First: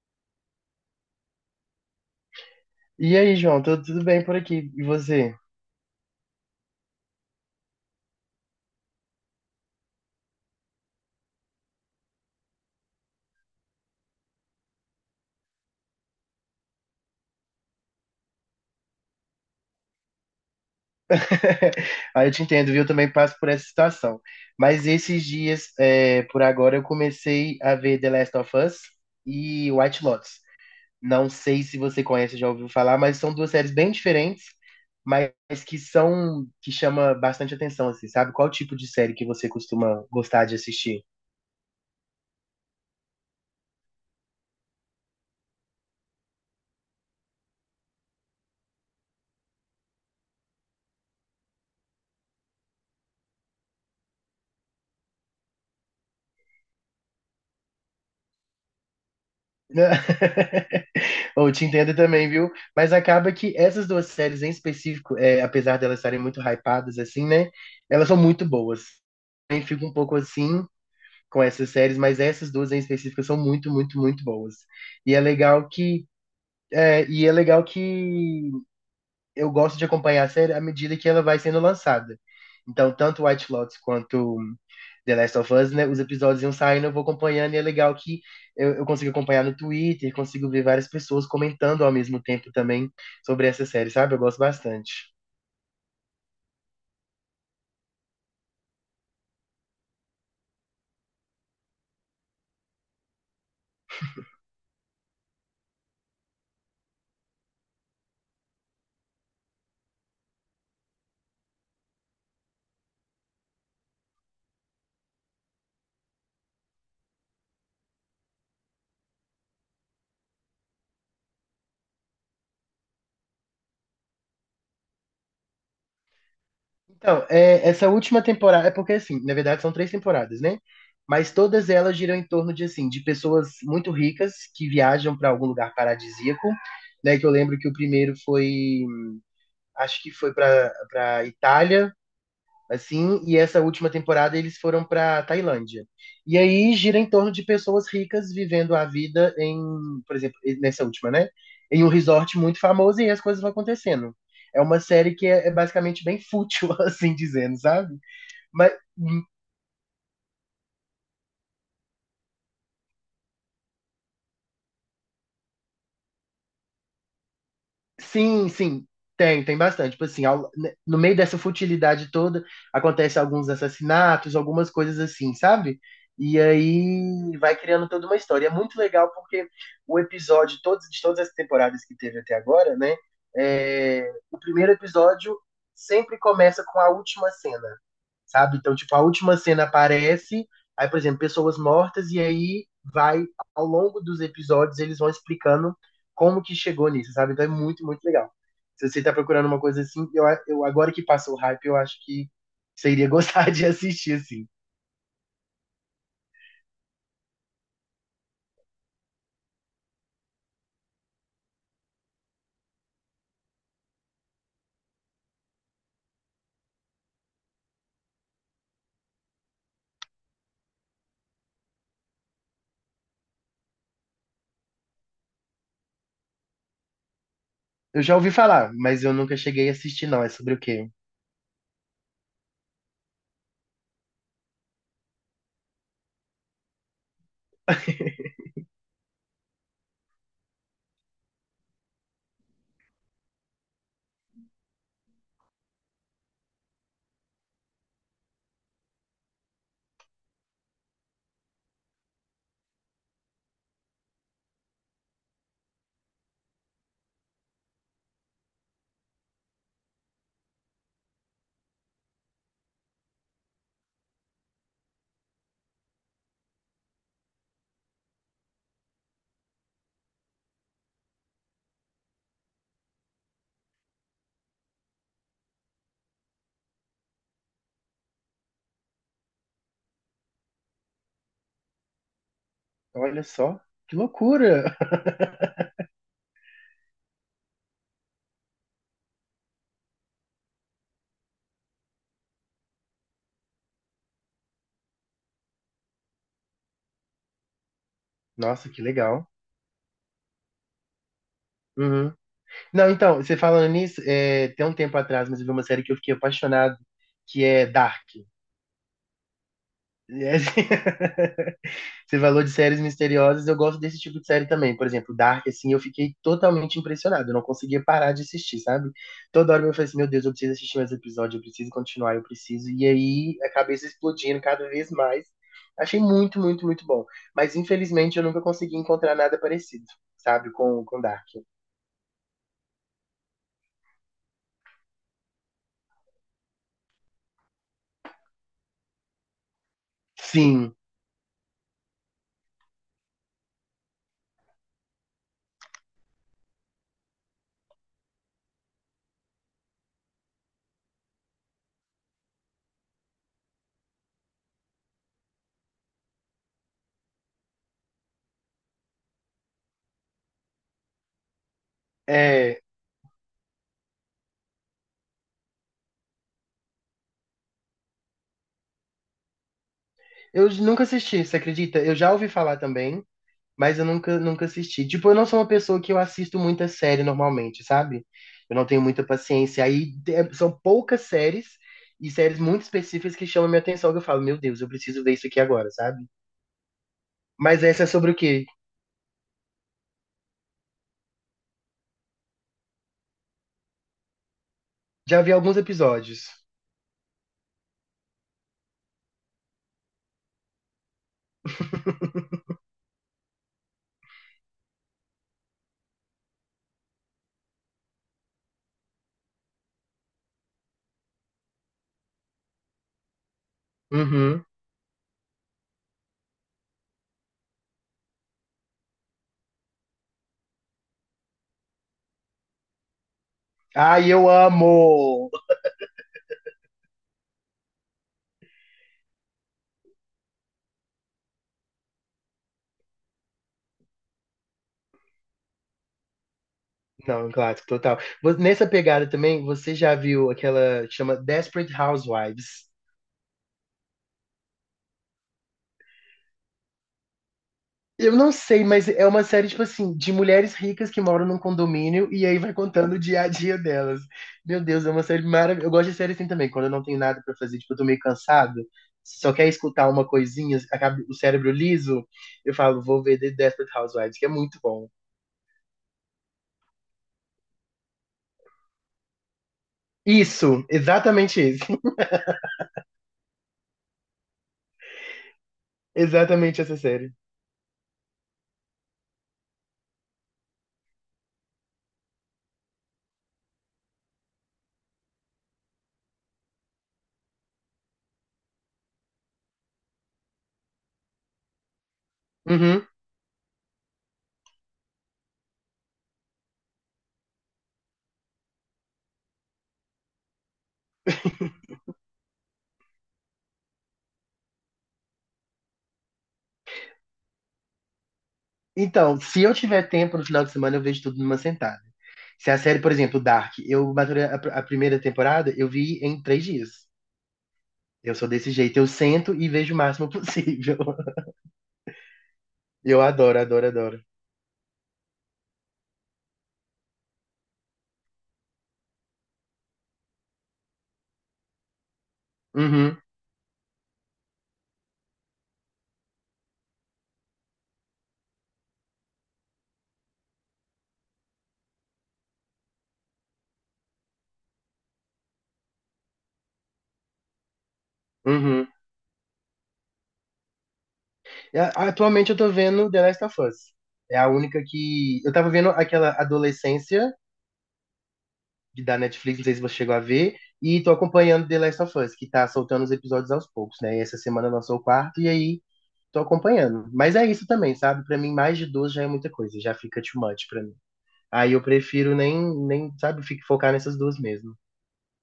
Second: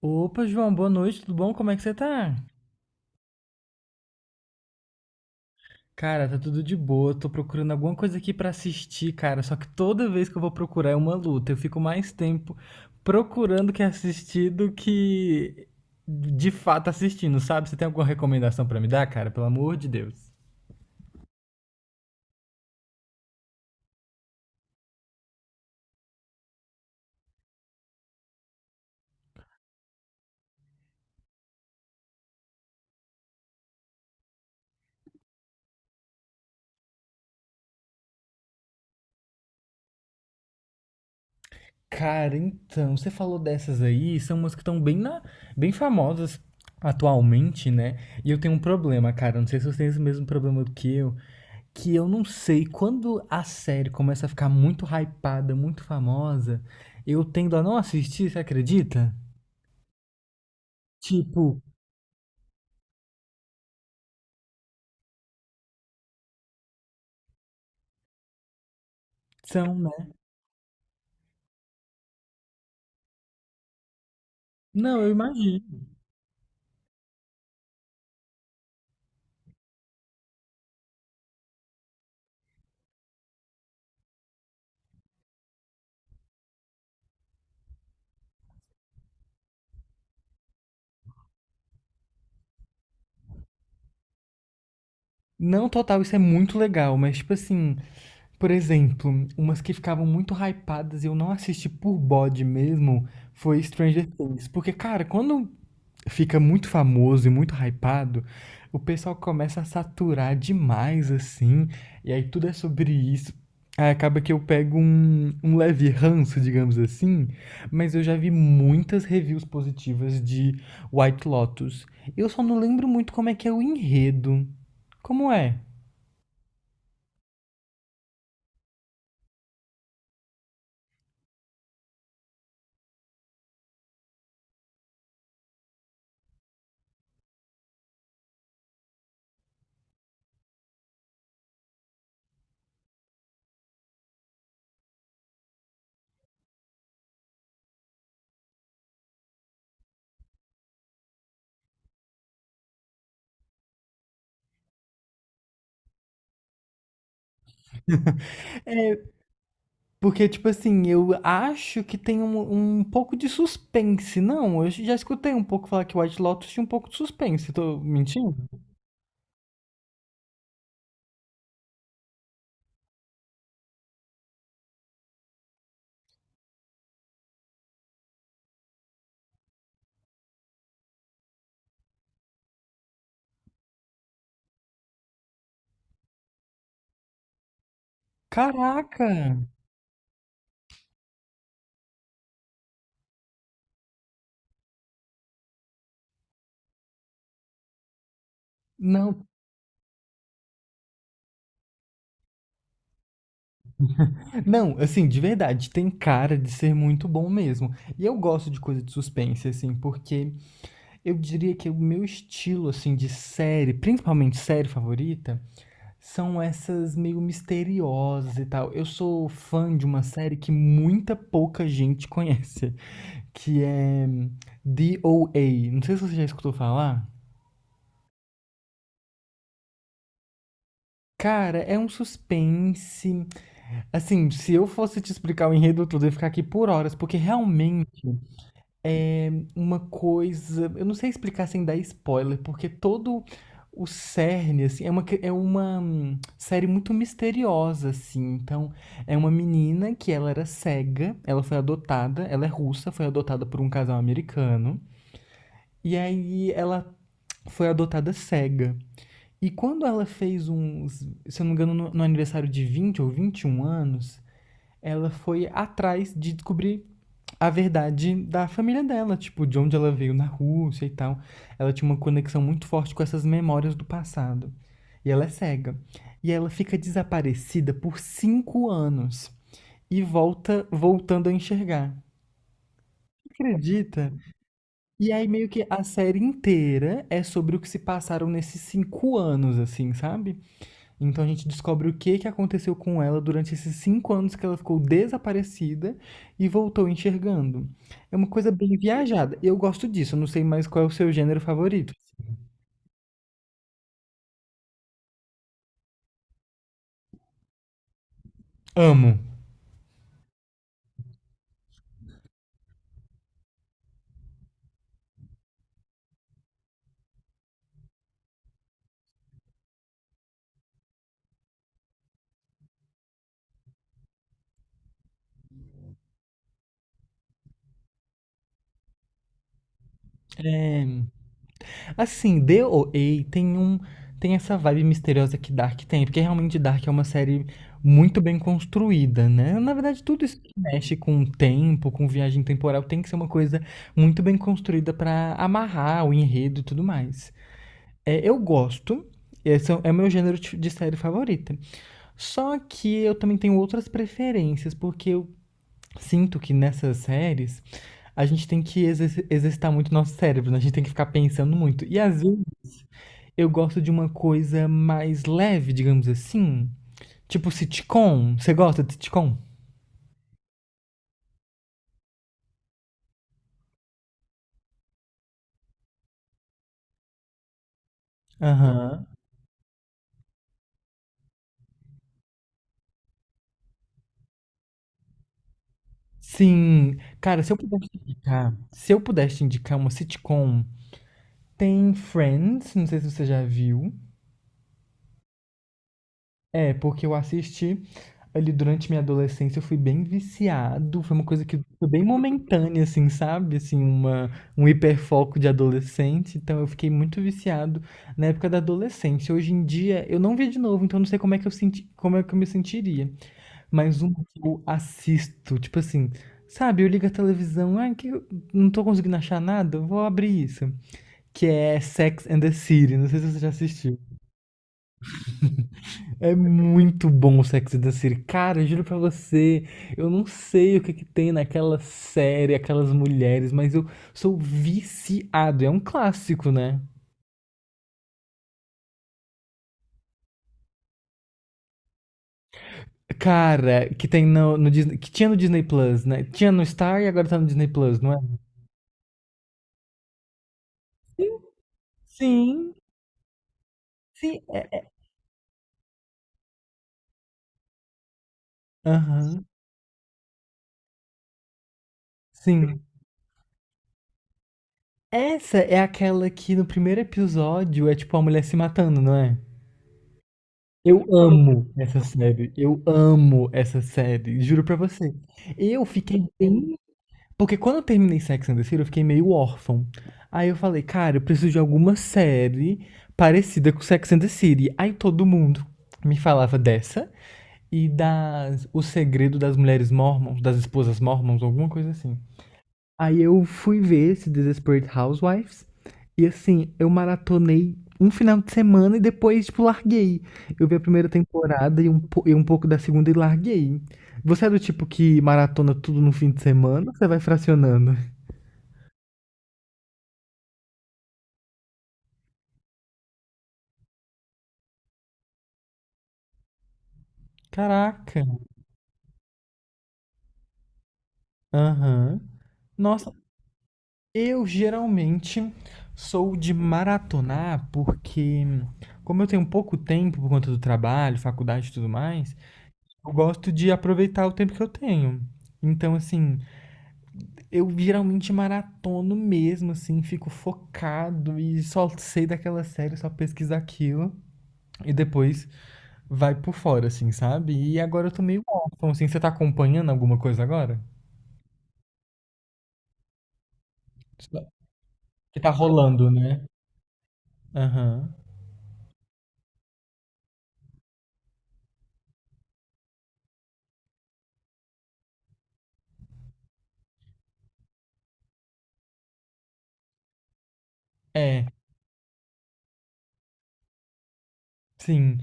Opa, João, boa noite, tudo bom? Como é que você tá? E aí, João, tudo bem por aqui? E você? Cara, tá tudo de boa. Tô procurando alguma coisa aqui pra assistir, cara. Só que toda vez que eu vou procurar é uma luta. Eu fico mais tempo procurando que assistir do que de fato assistindo, sabe? Você tem alguma recomendação pra me dar, cara? Pelo amor de Deus. Aí eu te entendo, viu? Eu também passo por essa situação. Mas esses dias, por agora, eu comecei a ver The Last of Us e White Lotus. Não sei se você conhece, já ouviu falar, mas são duas séries bem diferentes, mas que chama bastante atenção, assim, sabe? Qual tipo de série que você costuma gostar de assistir? Cara, então, você falou dessas aí, são umas que estão bem na, bem famosas atualmente, né? E eu tenho um problema, cara, não sei se você tem esse mesmo problema do que eu não sei, quando a série começa a ficar muito hypada, muito famosa, eu tendo a não assistir, você acredita? Né? Eu Tipo, te entendo também, viu? Mas acaba que essas duas séries em específico, apesar de elas estarem muito hypadas, assim, né? Elas são muito boas. Eu são, fico né? um pouco assim com essas séries, mas essas duas em específico são muito, muito, muito boas. Não, eu E é legal imagino. que, é, e é legal que eu gosto de acompanhar a série à medida que ela vai sendo lançada. Então, tanto White Lotus quanto The Last of Us, né, os episódios iam saindo, eu vou acompanhando, e é legal que eu consigo acompanhar no Twitter, consigo ver várias pessoas comentando ao mesmo tempo também sobre essa série, sabe? Eu gosto bastante. Não, total, isso é muito legal, mas tipo assim, por exemplo, umas que ficavam muito hypadas e eu não assisti por bode mesmo foi Stranger Things. Porque, cara, quando fica muito famoso e muito hypado, o pessoal começa a saturar demais, assim, e aí tudo é sobre isso. Aí acaba que eu pego um leve ranço, digamos assim, mas eu já vi muitas reviews positivas de White Lotus. Eu só não lembro muito como é que é o enredo. Como é? Então, é, essa última temporada, é porque assim, na verdade são três temporadas, né? Mas todas elas giram em torno de assim, de pessoas muito ricas que viajam para algum lugar paradisíaco, né? Que eu lembro que o primeiro foi acho que foi para Itália, assim, e essa última temporada eles foram para Tailândia. E aí gira em torno de pessoas ricas vivendo a vida em, por exemplo, nessa última, né? Em um resort muito famoso e as coisas vão acontecendo. É uma série que é basicamente bem fútil, assim dizendo, sabe? Mas É, porque, tipo assim, eu acho que tem um pouco de suspense. Não, eu já escutei um pouco falar que White Lotus tinha um pouco de suspense. Tô mentindo? sim, sim, tem bastante. Tipo assim, no meio dessa futilidade toda, acontece alguns assassinatos, algumas coisas assim, sabe? E aí vai criando toda uma história. É muito legal porque todos, de todas as temporadas que teve até agora, né? O primeiro episódio sempre começa com a última cena, sabe? Então, tipo, a última Caraca! cena aparece, aí, por exemplo, pessoas mortas, e aí vai, ao longo dos episódios, eles vão explicando como que chegou nisso, sabe? Então é muito, muito legal. Se você tá Não, procurando uma coisa assim, eu agora que passou o hype, eu acho que você iria gostar de assistir, assim. não, assim, de verdade, tem cara de ser muito bom mesmo. E eu gosto de coisa de suspense, assim, porque eu diria que o meu estilo, assim, de série, principalmente série favorita, são essas meio misteriosas e tal. Eu sou fã de uma série que muita pouca gente conhece, que é DOA. Não sei se você já escutou falar. Eu já ouvi falar, mas eu nunca cheguei a assistir, não. É sobre o quê? Cara, é um suspense. Assim, se eu fosse te explicar o enredo todo, eu ia ficar aqui por horas, porque realmente é uma coisa. Eu não sei explicar sem dar spoiler, porque todo o cerne, assim, é uma, é uma série muito misteriosa, assim. Então, é uma menina que ela era cega, ela foi adotada, ela é russa, foi adotada por um casal americano. E aí ela foi adotada cega. E quando ela fez uns, se eu não me engano, no aniversário de 20 ou 21 anos, ela foi atrás de descobrir a verdade da família dela, tipo, de onde ela veio na Rússia e tal. Ela tinha uma conexão muito forte com essas memórias do passado. E ela é cega. E ela fica desaparecida por cinco anos e volta voltando a enxergar. Olha só, que Acredita? loucura! E aí meio que a série inteira é sobre o que se passaram nesses cinco anos, assim, sabe? Então a gente descobre o que, que aconteceu com ela durante esses cinco anos que ela ficou desaparecida e voltou enxergando. É uma coisa Nossa, bem que legal. viajada. Eu gosto disso, eu não sei mais qual é o seu gênero favorito. Uhum. Não, então, você falando nisso, tem um tempo atrás, mas eu vi uma série que eu fiquei apaixonado, que é Dark. Amo. É assim- Você falou de séries misteriosas, eu gosto desse tipo de série também. Por exemplo, Dark, assim, eu fiquei totalmente impressionado. Eu não conseguia parar de assistir, sabe? Toda hora eu falei assim, meu Deus, eu preciso assistir mais episódio, eu preciso continuar, eu preciso. E aí, a cabeça explodindo cada vez mais. Achei muito, muito, muito bom. Mas, infelizmente, eu nunca consegui encontrar nada parecido, sabe? Com, É, com Dark. assim, D O DOA tem um tem essa vibe misteriosa que Dark tem, porque realmente Dark é uma série muito bem construída, né? Na verdade, tudo isso que Sim, mexe com o tempo, com viagem temporal, tem que ser uma coisa muito bem construída pra amarrar o enredo e tudo mais. É, eu gosto. Esse é meu gênero de série favorita. Só que eu também tenho outras preferências, porque eu sinto que nessas séries a gente tem que exercitar muito nosso cérebro, né? A gente tem que ficar pensando muito. E às vezes é... eu gosto de uma coisa mais leve, digamos assim. Tipo sitcom. Você gosta de sitcom? Eu nunca assisti, você acredita? Eu já ouvi falar também, mas eu nunca assisti. Tipo, eu não sou uma pessoa que eu assisto muita série normalmente, sabe? Eu não tenho muita Aham. paciência. Aí é- são poucas séries e séries muito específicas que chamam minha atenção, que eu falo, meu Deus, eu preciso ver isso aqui agora, sabe? Sim. Cara, se eu Mas essa é pudesse te sobre o quê? indicar, se eu pudesse te indicar uma sitcom, tem Friends, não sei se você já viu. Já vi alguns episódios. É, porque eu assisti ali durante minha adolescência, eu fui bem viciado, foi uma coisa que foi bem momentânea, assim, sabe? Assim, um hiperfoco de adolescente, então eu fiquei muito viciado na época da adolescência. Hoje em dia, eu não vi de novo, então eu não sei como é que eu senti, como é que eu me sentiria. Mas um que Uhum. eu assisto, tipo assim, sabe? Eu ligo a televisão, ai, que eu não tô conseguindo achar nada, eu vou abrir isso. Que é Sex and the City, não sei se você já assistiu. Ai, eu amo! É muito bom o Sex and the City. Cara, eu juro pra você, eu não sei o que que tem naquela série, aquelas mulheres, mas eu sou viciado. É um clássico, né? Não, um clássico total. Vo- Nessa pegada também, você já viu aquela que chama Desperate Housewives? Cara, que tem no Disney, que tinha no Disney Plus, né? Tinha no Star e agora tá no Disney Plus, não Eu é? não sei, mas é uma série, tipo assim, de mulheres ricas que moram num condomínio e aí vai Sim, contando o dia a dia delas. sim, Meu Deus, é. é uma série maravilhosa. Eu gosto de série assim também, quando eu não tenho nada pra fazer, tipo, eu tô meio cansado, só Aham, quer escutar uma coisinha, acaba o cérebro liso, eu sim. falo, vou ver The Desperate Housewives, que é muito bom. Essa é aquela que no primeiro episódio é tipo a mulher se matando, não é? Isso, Eu exatamente isso. amo essa série. Eu amo essa série. Juro pra você. Eu fiquei Exatamente essa bem. série. Porque quando eu terminei Sex and the City, eu fiquei meio órfão. Aí eu falei, cara, eu preciso de alguma série parecida com Sex and the City. Aí todo mundo me falava dessa e das O Segredo das Mulheres Mormons, das Esposas Mormons, alguma coisa assim. Uhum. Aí eu fui ver esse Desperate Housewives e assim, eu maratonei um final de semana e depois, tipo, larguei. Eu vi a primeira temporada e um pouco da segunda e larguei. Você é do tipo que maratona tudo no fim de semana ou você vai fracionando? Então, se eu tiver tempo no final de semana, eu vejo tudo numa sentada. Se a série, por exemplo, Dark, eu maturei a primeira temporada, eu vi em três dias. Eu sou Caraca. desse jeito, eu sento e vejo o máximo possível. Aham. Eu Nossa, adoro, adoro, adoro. eu geralmente sou de maratonar porque, como eu tenho pouco tempo por conta do trabalho, faculdade e tudo mais, Uhum, eu gosto de aproveitar o tempo que eu tenho. Então, assim, eu geralmente maratono mesmo, assim, fico focado e só sei daquela série, só pesquiso aquilo e depois vai por fora, assim, sabe? E agora eu tô meio uhum. órfão, assim, você tá acompanhando alguma coisa agora? Atualmente eu tô vendo The Last of Us. É a única que. Eu Que tá tava vendo rolando, aquela né? Adolescência Aham. Da Netflix, não sei se você chegou a ver, e tô acompanhando The Last of Us, que tá soltando os episódios aos poucos, né? E essa semana lançou o quarto, e aí tô acompanhando. Mas é isso também, sabe? Pra mim, mais de duas já é muita coisa, já fica too much pra mim. É, Aí eu prefiro nem, nem, sabe, focar nessas duas mesmo. sim.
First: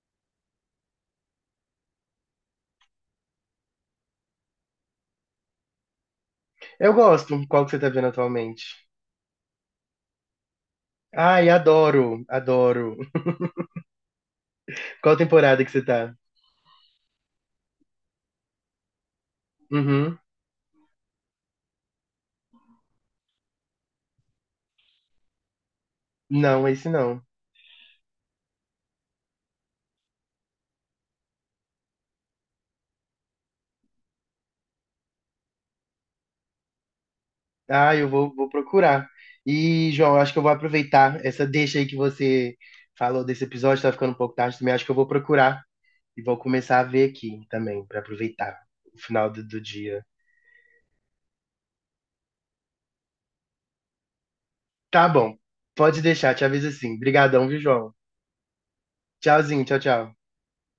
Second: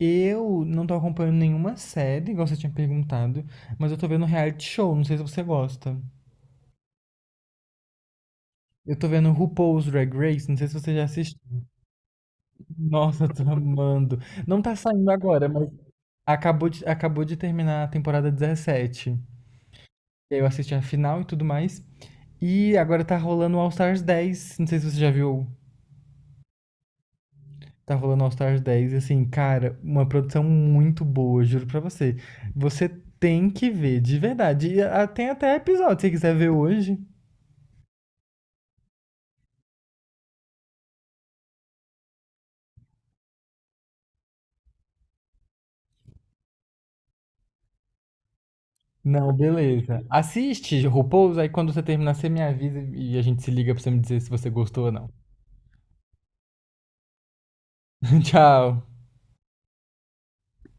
Eu não tô acompanhando nenhuma série, igual você tinha perguntado, mas eu tô vendo reality show, não sei se você gosta. Eu gosto. Qual que você tá vendo atualmente? Eu tô vendo RuPaul's Drag Race, não sei se você já assistiu. Ai, adoro, adoro. Nossa, eu tô amando. Não tá saindo Qual agora, temporada mas que você tá? Acabou de terminar a temporada 17. Uhum. E aí eu assisti a final e tudo mais. E agora tá rolando o All Stars 10, não sei se você já viu. Não, esse não. Tá rolando All Stars 10, assim, cara, uma produção muito boa, juro pra você. Você tem que ver, de verdade. E ah, tem até episódio, se você quiser ver hoje. Ah, vou procurar. E, João, acho que eu vou aproveitar essa deixa aí que você falou desse episódio, tá ficando um pouco tarde também. Acho que eu vou procurar e vou começar a ver aqui também, pra aproveitar o final Não, do beleza. dia. Assiste RuPaul's, aí quando você terminar, você me avisa e a gente se liga pra você me dizer se você gostou ou Tá não. bom, pode deixar, te aviso assim. Obrigadão, viu, João? Tchau. Tchauzinho, tchau, tchau.